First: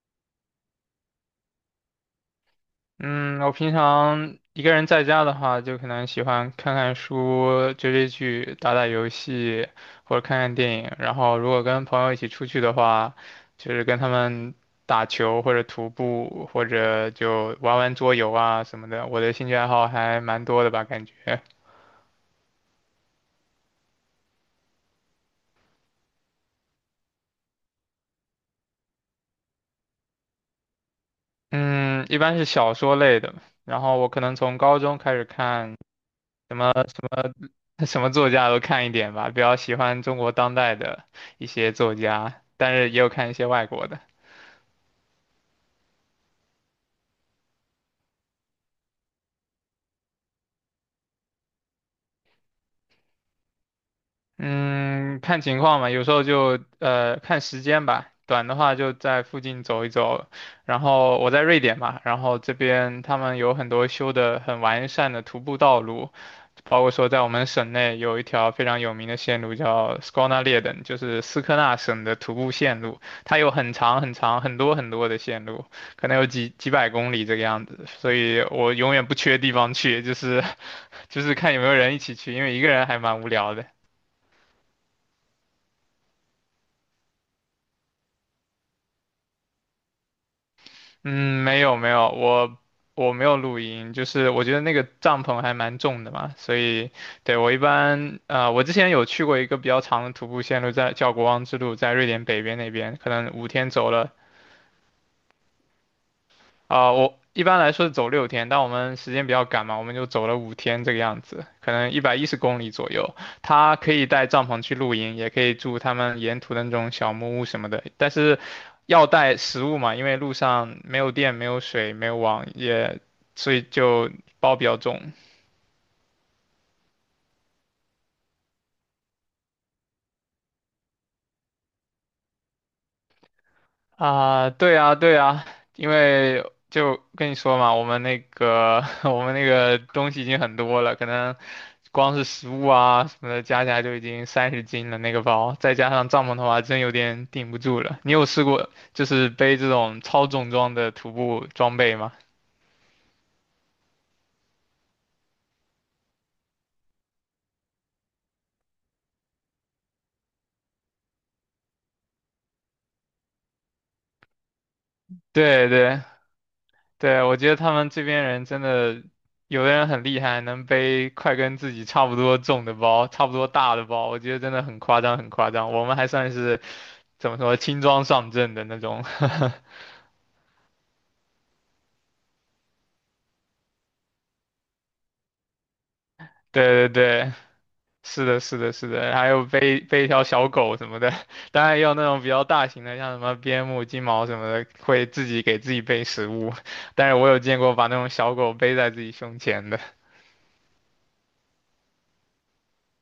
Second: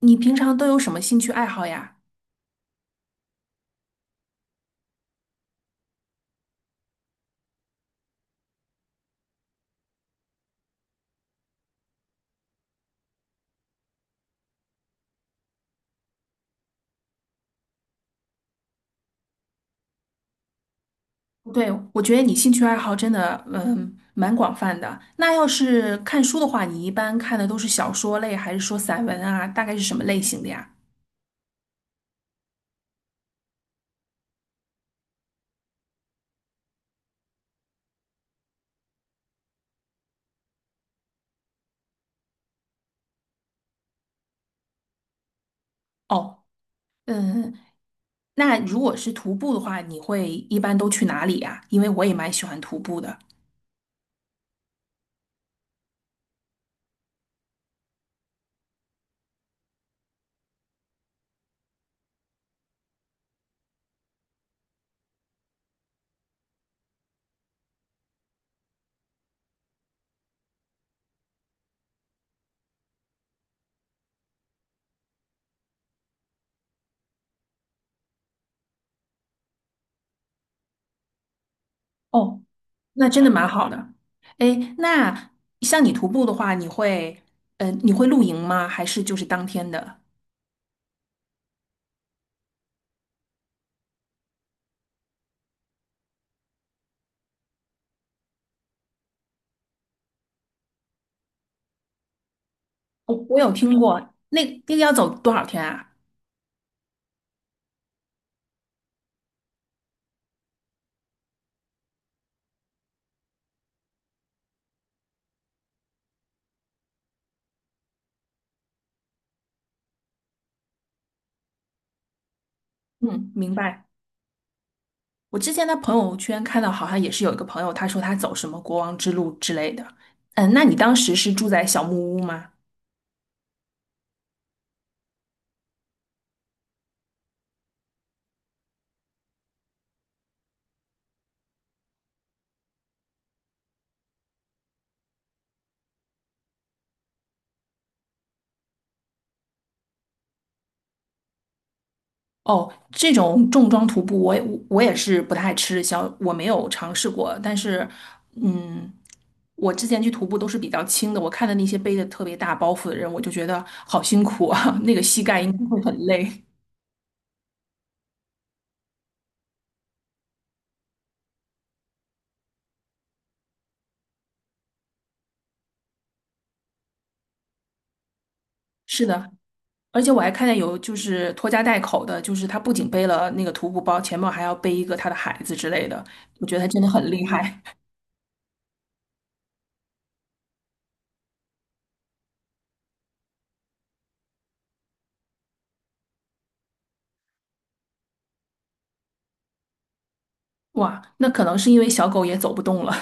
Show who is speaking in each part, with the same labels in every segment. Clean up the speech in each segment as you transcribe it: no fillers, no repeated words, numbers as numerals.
Speaker 1: 你平常都有什么兴趣爱好呀？
Speaker 2: 嗯，我平常一个人在家的话，就可能喜欢看看书、追追剧、打打游戏，或者看看电影。然后，如果跟朋友一起出去的话，就是跟他们打球或者徒步，或者就玩玩桌游啊什么的。我的兴趣爱好还蛮多的吧，感觉。
Speaker 1: 对，我觉得你兴趣爱好真的，蛮广泛的。那要是看书的话，你一般看的都是小说类，还是说散文啊？大概是什么类型的呀？
Speaker 2: 嗯，一般是小说类的。然后我可能从高中开始看。什么。什么作家都看一点吧，比较喜欢中国当代的一些作家，但是也有看一些外国的。
Speaker 1: 哦，嗯。那如果是徒步的话，你会一般都去哪里呀？因为我也蛮喜欢徒步的。
Speaker 2: 嗯，看情况吧，有时候就看时间吧，短的话就在附近走一走。然后我在瑞典嘛，然后这边他们有很多修的很完善的徒步道路，包括说在我们省内有一条非常有名的线路叫 Skånaleden，就是斯科纳省的徒步线路，它有很长很长很多很多的线路，可能有几百公里这个样子，所以我永远不缺地方去，就是 就是看有没有人一起去，
Speaker 1: 哦，
Speaker 2: 因为一个人还
Speaker 1: 那
Speaker 2: 蛮
Speaker 1: 真
Speaker 2: 无
Speaker 1: 的蛮
Speaker 2: 聊的。
Speaker 1: 好的。哎，那像你徒步的话，你会露营吗？还是就是当天的？
Speaker 2: 嗯，没有没有，我没有录音，就是我觉得那个帐篷还蛮重的嘛，所以对我一般我之前有去过一个比较长的徒步线路在，叫国王之路，在瑞典北边那边，可
Speaker 1: 我
Speaker 2: 能
Speaker 1: 我
Speaker 2: 五
Speaker 1: 有
Speaker 2: 天
Speaker 1: 听
Speaker 2: 走
Speaker 1: 过，
Speaker 2: 了
Speaker 1: 那个要走多少天啊？
Speaker 2: 啊、我一般来说是走6天，但我们时间比较赶嘛，我们就走了五天这个样子，可能110公里左右。他可以带帐篷去露营，也可以住他们沿途的那种小木屋什么的，但是要带食物嘛，因为路上没有电、没有水、没有网，也
Speaker 1: 嗯，
Speaker 2: 所
Speaker 1: 明
Speaker 2: 以
Speaker 1: 白。
Speaker 2: 就包比较重。
Speaker 1: 我之前在朋友圈看到，好像也是有一个朋友，他说他走什么国王之路之类的。嗯，那你当时是住在小木屋吗？
Speaker 2: 啊，对啊，对啊，因为就跟你说嘛，我们那个 我们那个东西已经很多了，可能光是食物啊什么的加起来就已经30斤了那个包，再加上帐篷的话，真有点顶不住了。你有试过就是背这种超重装的徒步装备吗？
Speaker 1: 哦，这种重装徒步我也，我也是不太吃小，我没有尝试过。但是，嗯，我之前去徒步都是比较轻的，我看的那些背的特别大包袱的人，我就觉得好辛苦啊，那个膝盖应该
Speaker 2: 对
Speaker 1: 会很
Speaker 2: 对。
Speaker 1: 累。
Speaker 2: 对，我觉得他们这边人真的，有的人很厉害，能背快跟自己差不多重的包，差不多大的包，我觉得真的很夸张，很夸张。我们还算是怎么说轻装上阵的那 种。
Speaker 1: 是的，而且我还看见有就是拖家带口的，就是他不仅背了那个徒步包，前面还要背一个他的孩子之类的，我觉得他真的
Speaker 2: 对对
Speaker 1: 很厉
Speaker 2: 对，
Speaker 1: 害。
Speaker 2: 是的，是的，是的，还有背背一条小狗什么的，当然也有那种比较大型的，像什么边牧、金毛什么的，会自己给自己背食物。但是我有见过把那种小狗背在自己胸前的。
Speaker 1: 哇，那可能是因为小狗也走不动了。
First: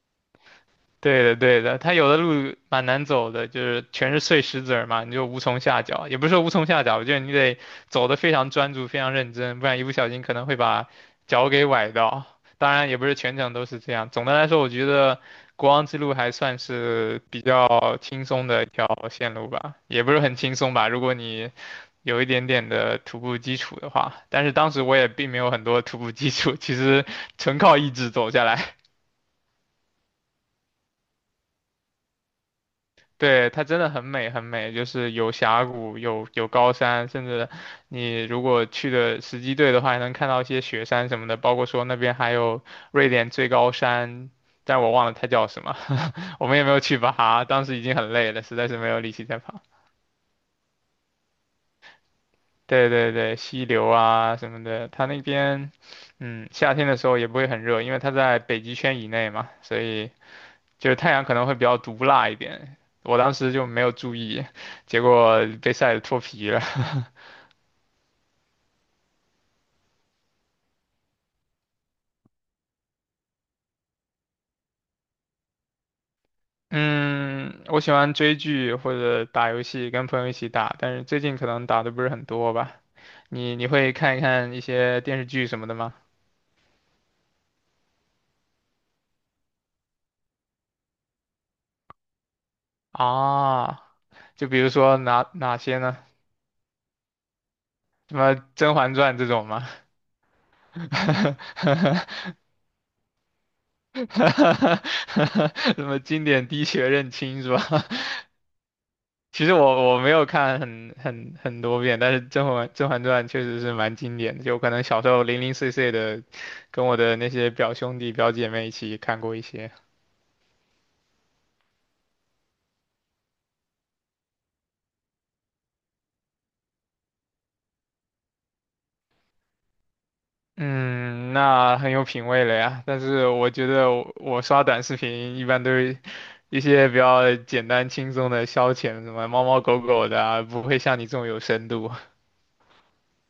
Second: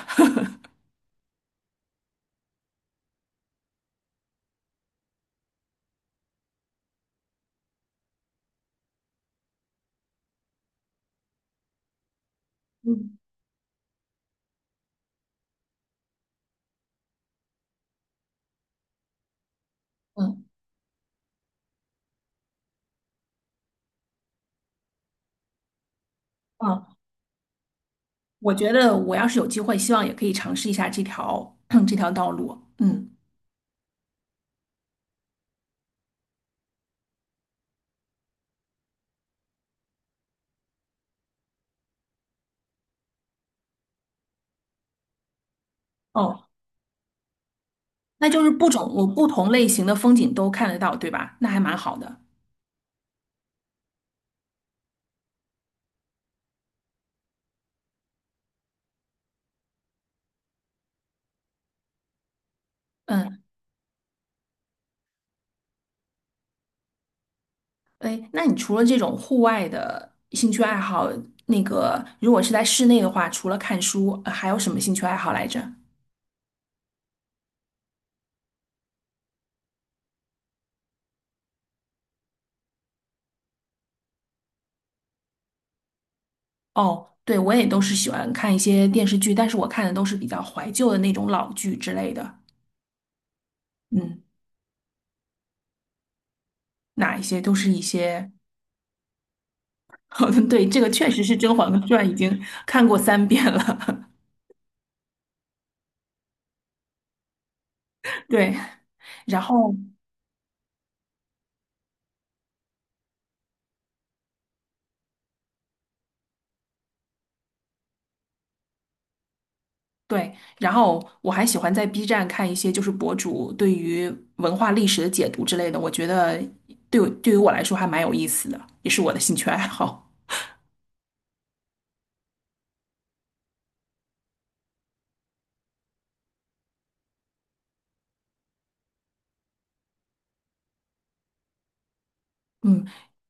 Speaker 2: 对的，对的，它有的路蛮难走的，就是全是碎石子儿嘛，你就无从下脚，也不是说无从下脚，我觉得你得走得非常专注、非常认真，不然一不小心可能会把脚给崴到。当 然，也不是
Speaker 1: 嗯
Speaker 2: 全程都是这样。总的来说，我觉得国王之路还算是比较轻松的一条线路吧，也不是很
Speaker 1: 嗯
Speaker 2: 轻松吧，如果你有一点点的徒步基础的话。但是当时我也并没有很多徒步基础，其
Speaker 1: 嗯，
Speaker 2: 实纯靠意志走下
Speaker 1: 我觉
Speaker 2: 来
Speaker 1: 得我要是有机会，希望也可以尝试一下这条 这条道路。嗯。
Speaker 2: 对，它真的很美很美，就是有峡谷，有高山，甚至你如果去的时机对的话，还能看到一些雪山什么的，包括说那边还有瑞典最高山，但我忘了它叫什么，我
Speaker 1: 哦，
Speaker 2: 们也没有去爬，当时已经很
Speaker 1: 那
Speaker 2: 累了，
Speaker 1: 就是
Speaker 2: 实
Speaker 1: 不
Speaker 2: 在是
Speaker 1: 种
Speaker 2: 没有
Speaker 1: 我
Speaker 2: 力气
Speaker 1: 不
Speaker 2: 再
Speaker 1: 同
Speaker 2: 爬。
Speaker 1: 类型的风景都看得到，对吧？那还蛮好的。
Speaker 2: 对对对，溪流啊什么的，它那边，嗯，夏天的时候也不会很热，因为它在北极圈以内嘛，所以。就是太阳可能会比较毒辣一点。我当
Speaker 1: 嗯。
Speaker 2: 时就没有注意，结果被晒得脱皮了。
Speaker 1: 哎，那你除了这种户外的兴趣爱好，那个如果是在室内的话，除了看书，还有什么兴趣爱好来着？
Speaker 2: 嗯，我喜欢追剧或者打游戏，跟朋友一起打，但是最近可能打的不是很多吧。你会看一些电视剧什么的吗？
Speaker 1: 哦，对，我也都是喜欢看一些电视剧，但是我看的都是比较怀旧的那种老剧之类的。
Speaker 2: 啊，
Speaker 1: 嗯，
Speaker 2: 就比如说哪些呢？
Speaker 1: 哪一些都是一
Speaker 2: 什
Speaker 1: 些。
Speaker 2: 么《甄嬛传》这种吗？
Speaker 1: 好的，对，这个确实是《甄嬛传》已 经看过3遍了。
Speaker 2: 什么经典滴血认亲是吧？
Speaker 1: 对，然
Speaker 2: 其实
Speaker 1: 后。
Speaker 2: 我没有看很多遍，但是《甄嬛传》确实是蛮经典的，就可能小时候零零碎碎的，跟我的那些表兄弟表姐妹一起看过一些。
Speaker 1: 对，然后我还喜欢在 B 站看一些就是博主对于文化历史的解读之类的，我觉得对于我来说还蛮有意思的，也是我的兴趣爱好。
Speaker 2: 嗯，那很有品味了呀。但是我觉得我刷短视频一般都是一些比较简单轻松的消遣，什么猫猫狗狗的啊，不会像你这种有深度。
Speaker 1: 嗯，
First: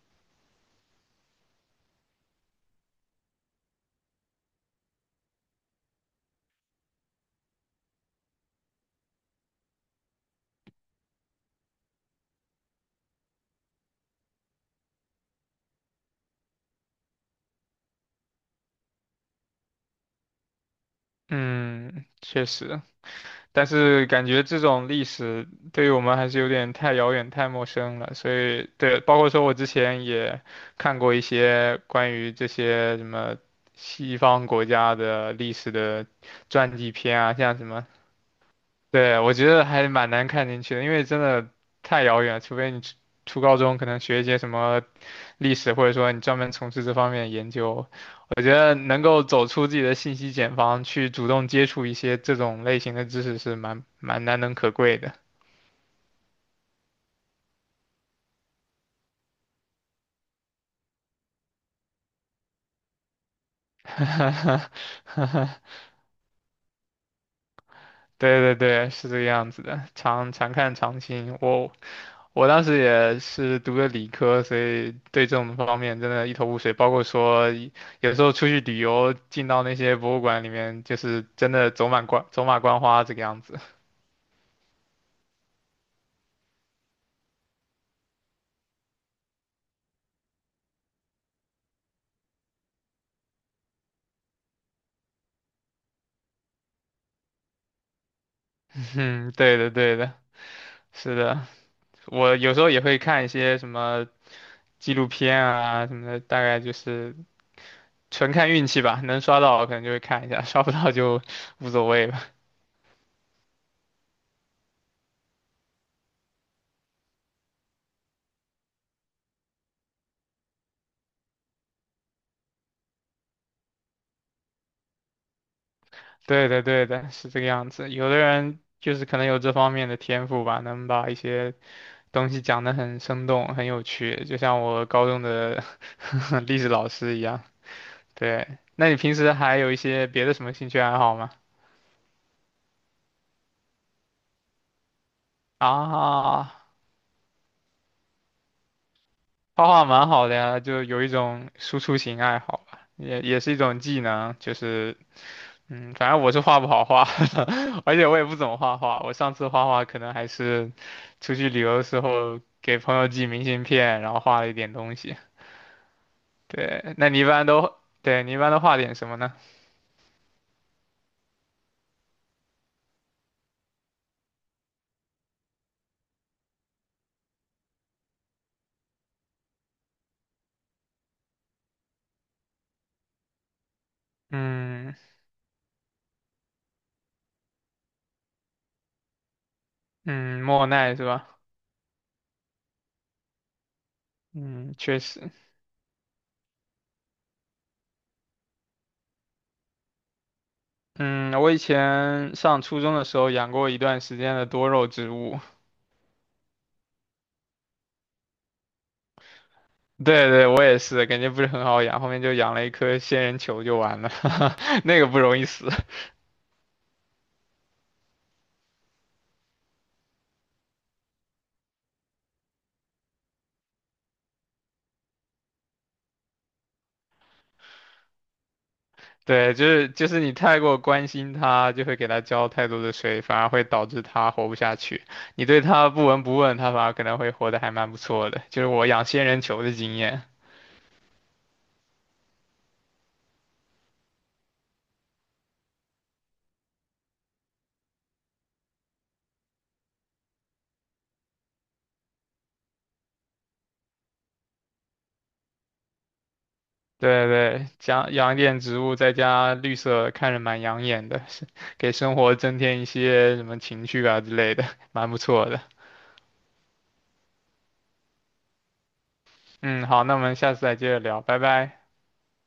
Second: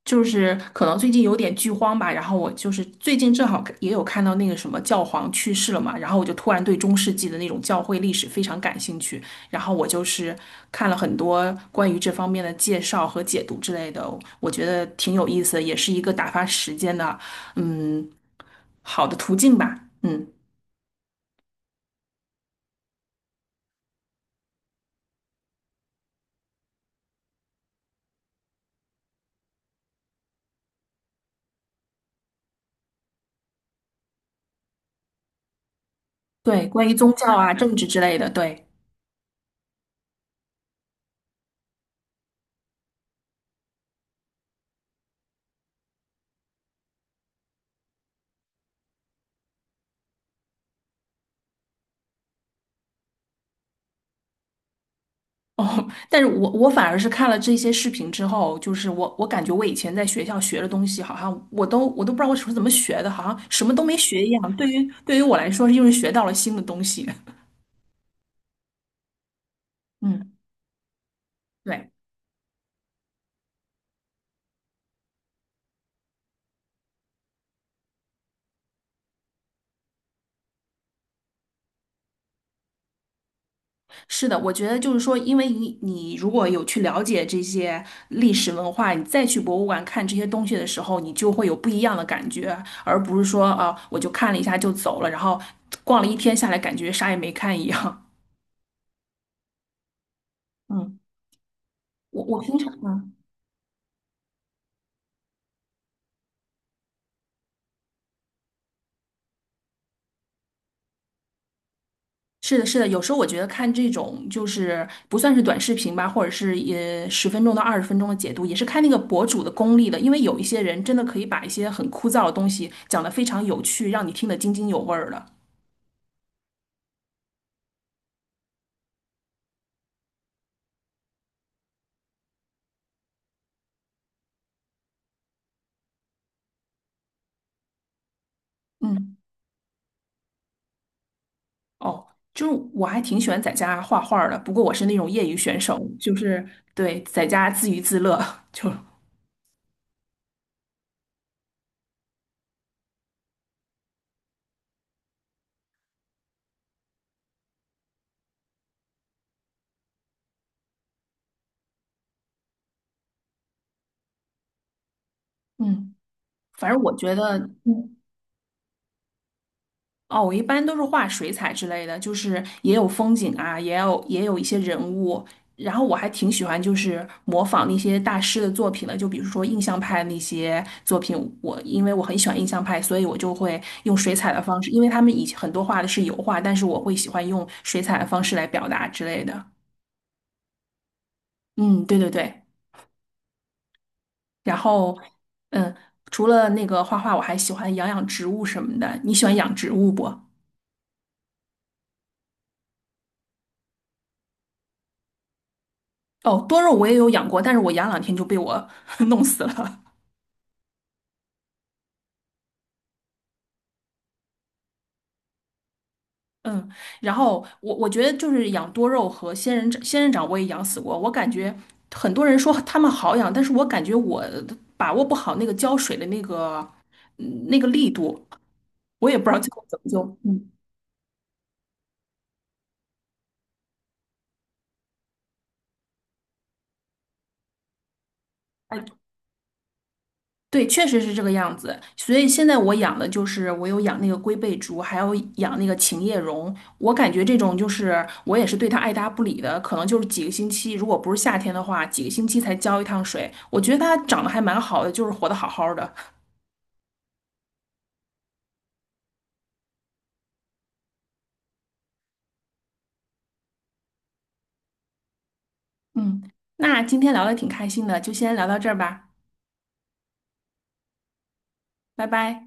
Speaker 1: 就是可能最近有点剧荒吧，然后我就是最近正好也有看到那个什么教皇去世了嘛，然后我就突然对中世纪的那种教会历史非常感兴趣，然后我就是看了很多关于这方面的介绍和解读之类的，我觉得挺有意思的，也是一个打发时间的。嗯，好的途径吧。嗯，
Speaker 2: 嗯，确实。但是感觉这种历史对于我们还是有点太遥远、太陌生了，所以对，包括说我之前也看过一些关于这些什么西方国家的历史的
Speaker 1: 对，
Speaker 2: 传
Speaker 1: 关
Speaker 2: 记
Speaker 1: 于宗
Speaker 2: 片
Speaker 1: 教
Speaker 2: 啊，
Speaker 1: 啊、
Speaker 2: 像什
Speaker 1: 政
Speaker 2: 么，
Speaker 1: 治之类的，对。
Speaker 2: 对，我觉得还蛮难看进去的，因为真的太遥远了除非你初高中可能学一些什么历史，或者说你专门从事这方面的研究，我觉得能够走出自己的信息茧房，去主动接触一些这种类型的知识是蛮难能可贵的。
Speaker 1: 哦，但是我反而是看了这些视频之后，就是我感觉我以前在学校学的东西，好像我都不知道我是怎么学的，好像什么都没学一样。对于我来说，又是学到了新的东西。
Speaker 2: 对对对，是这个样子的，常
Speaker 1: 嗯，
Speaker 2: 常看常新。我
Speaker 1: 对。
Speaker 2: 我当时也是读的理科，所以对这种方面真的一头雾水。包括说有时候出去旅游，进到那些博物馆里面，就是真的走马观花这个样子。
Speaker 1: 是的，我觉得就是说，因为你如果有去了解这些历史文化，你再去博物馆看这些东西的时候，你就会有不一样的感觉，而不是说啊、我就看了一下就走了，然后逛了一天下来，感觉啥也没看一样。
Speaker 2: 嗯，对的对的，
Speaker 1: 嗯，
Speaker 2: 是的。
Speaker 1: 我
Speaker 2: 我
Speaker 1: 我
Speaker 2: 有
Speaker 1: 平
Speaker 2: 时候
Speaker 1: 常
Speaker 2: 也会
Speaker 1: 嗯，
Speaker 2: 看一些什么纪录片啊什么的，大概就是纯看运气吧，能刷到可能就会看一下，刷不到就无所谓了。
Speaker 1: 是的，是的，有时候我觉得看这种就是不算是短视频吧，或者是也10分钟到20分钟的解读，也是看那个博主的功力的，因为有一些人真的可以把一些很枯燥的东西讲得非常有趣，让你听得津津有味儿的。
Speaker 2: 对的，对的，是这个样子。有的人就是可能有这方面的天赋吧，能把一些东西讲得很生动、很有趣，就像我高中的 历史老师一样。对，那你平
Speaker 1: 嗯。
Speaker 2: 时还有一些别的什么兴趣爱好吗？
Speaker 1: 哦，就是我还挺喜欢在家画画儿的，不过我是那种业余选手，就是
Speaker 2: 啊
Speaker 1: 对在家自娱自乐。就
Speaker 2: 画画蛮好的呀，就有一种输出型爱好吧，也是一种技能，就是嗯，反正我是画不好画，而且我也不怎么画画。我上次画画可能还是出去旅游的时候给朋友寄明信片，然后画了一点东西。
Speaker 1: 嗯，反正我
Speaker 2: 对，那
Speaker 1: 觉
Speaker 2: 你一
Speaker 1: 得，
Speaker 2: 般都，
Speaker 1: 嗯，
Speaker 2: 对，你一般都画点什么呢？
Speaker 1: 哦，我一般都是画水彩之类的，就是也有风景啊，也有一些人物，然后我还挺喜欢就是模仿那些大师的作品的，就比如说印象派那些作品，因为我很喜欢印象派，所以我就会用水彩的方式，因为
Speaker 2: 嗯
Speaker 1: 他们以前很多画的是油画，但是我会喜欢用水彩的方式来表达之类的。
Speaker 2: 嗯，莫奈是吧？
Speaker 1: 嗯，对对对。然
Speaker 2: 嗯，
Speaker 1: 后，
Speaker 2: 确实，
Speaker 1: 嗯，除了那个画画，我还喜欢养养植物什么的。你喜欢养植物不？
Speaker 2: 嗯，我以前上初中的时候养过一段时间的多肉植物，
Speaker 1: 哦，多肉我也有养过，但是我养2天就被我 弄死了。
Speaker 2: 对对，我也是，感觉不是很好养，后面就养了一颗仙人球就完了，那个不容易死。
Speaker 1: 嗯，然后我觉得就是养多肉和仙人掌，仙人掌我也养死过。我感觉很多人说他们好养，但是我感觉我把握不好那个浇水的那个那个力度，我也不知道最
Speaker 2: 对，
Speaker 1: 后
Speaker 2: 就
Speaker 1: 怎
Speaker 2: 是
Speaker 1: 么
Speaker 2: 就
Speaker 1: 就。
Speaker 2: 是你太过关心它，就会给它浇太多的水，反而会导致它活不下去。你对它不闻不问，它反而可能会活得还蛮不错的，就是
Speaker 1: 哎
Speaker 2: 我养仙人球的经验。
Speaker 1: 对，确实是这个样子。所以现在我养的就是我有养那个龟背竹，还有养那个琴叶榕。我感觉这种就是我也是对它爱搭不理的，可能就是几个星期，如果不是夏天的话，几个星期才浇一趟水。我觉得它长得还蛮好的，就是活得好好的。
Speaker 2: 对对，养养一点植物，再加绿色，看着蛮养眼的，是给生活增添一些什么情趣啊之类的，蛮不错的。
Speaker 1: 嗯，那今天聊的挺开心的，就先聊到这儿吧，
Speaker 2: 嗯，好，那我们下次再接着聊，拜拜。
Speaker 1: 拜拜。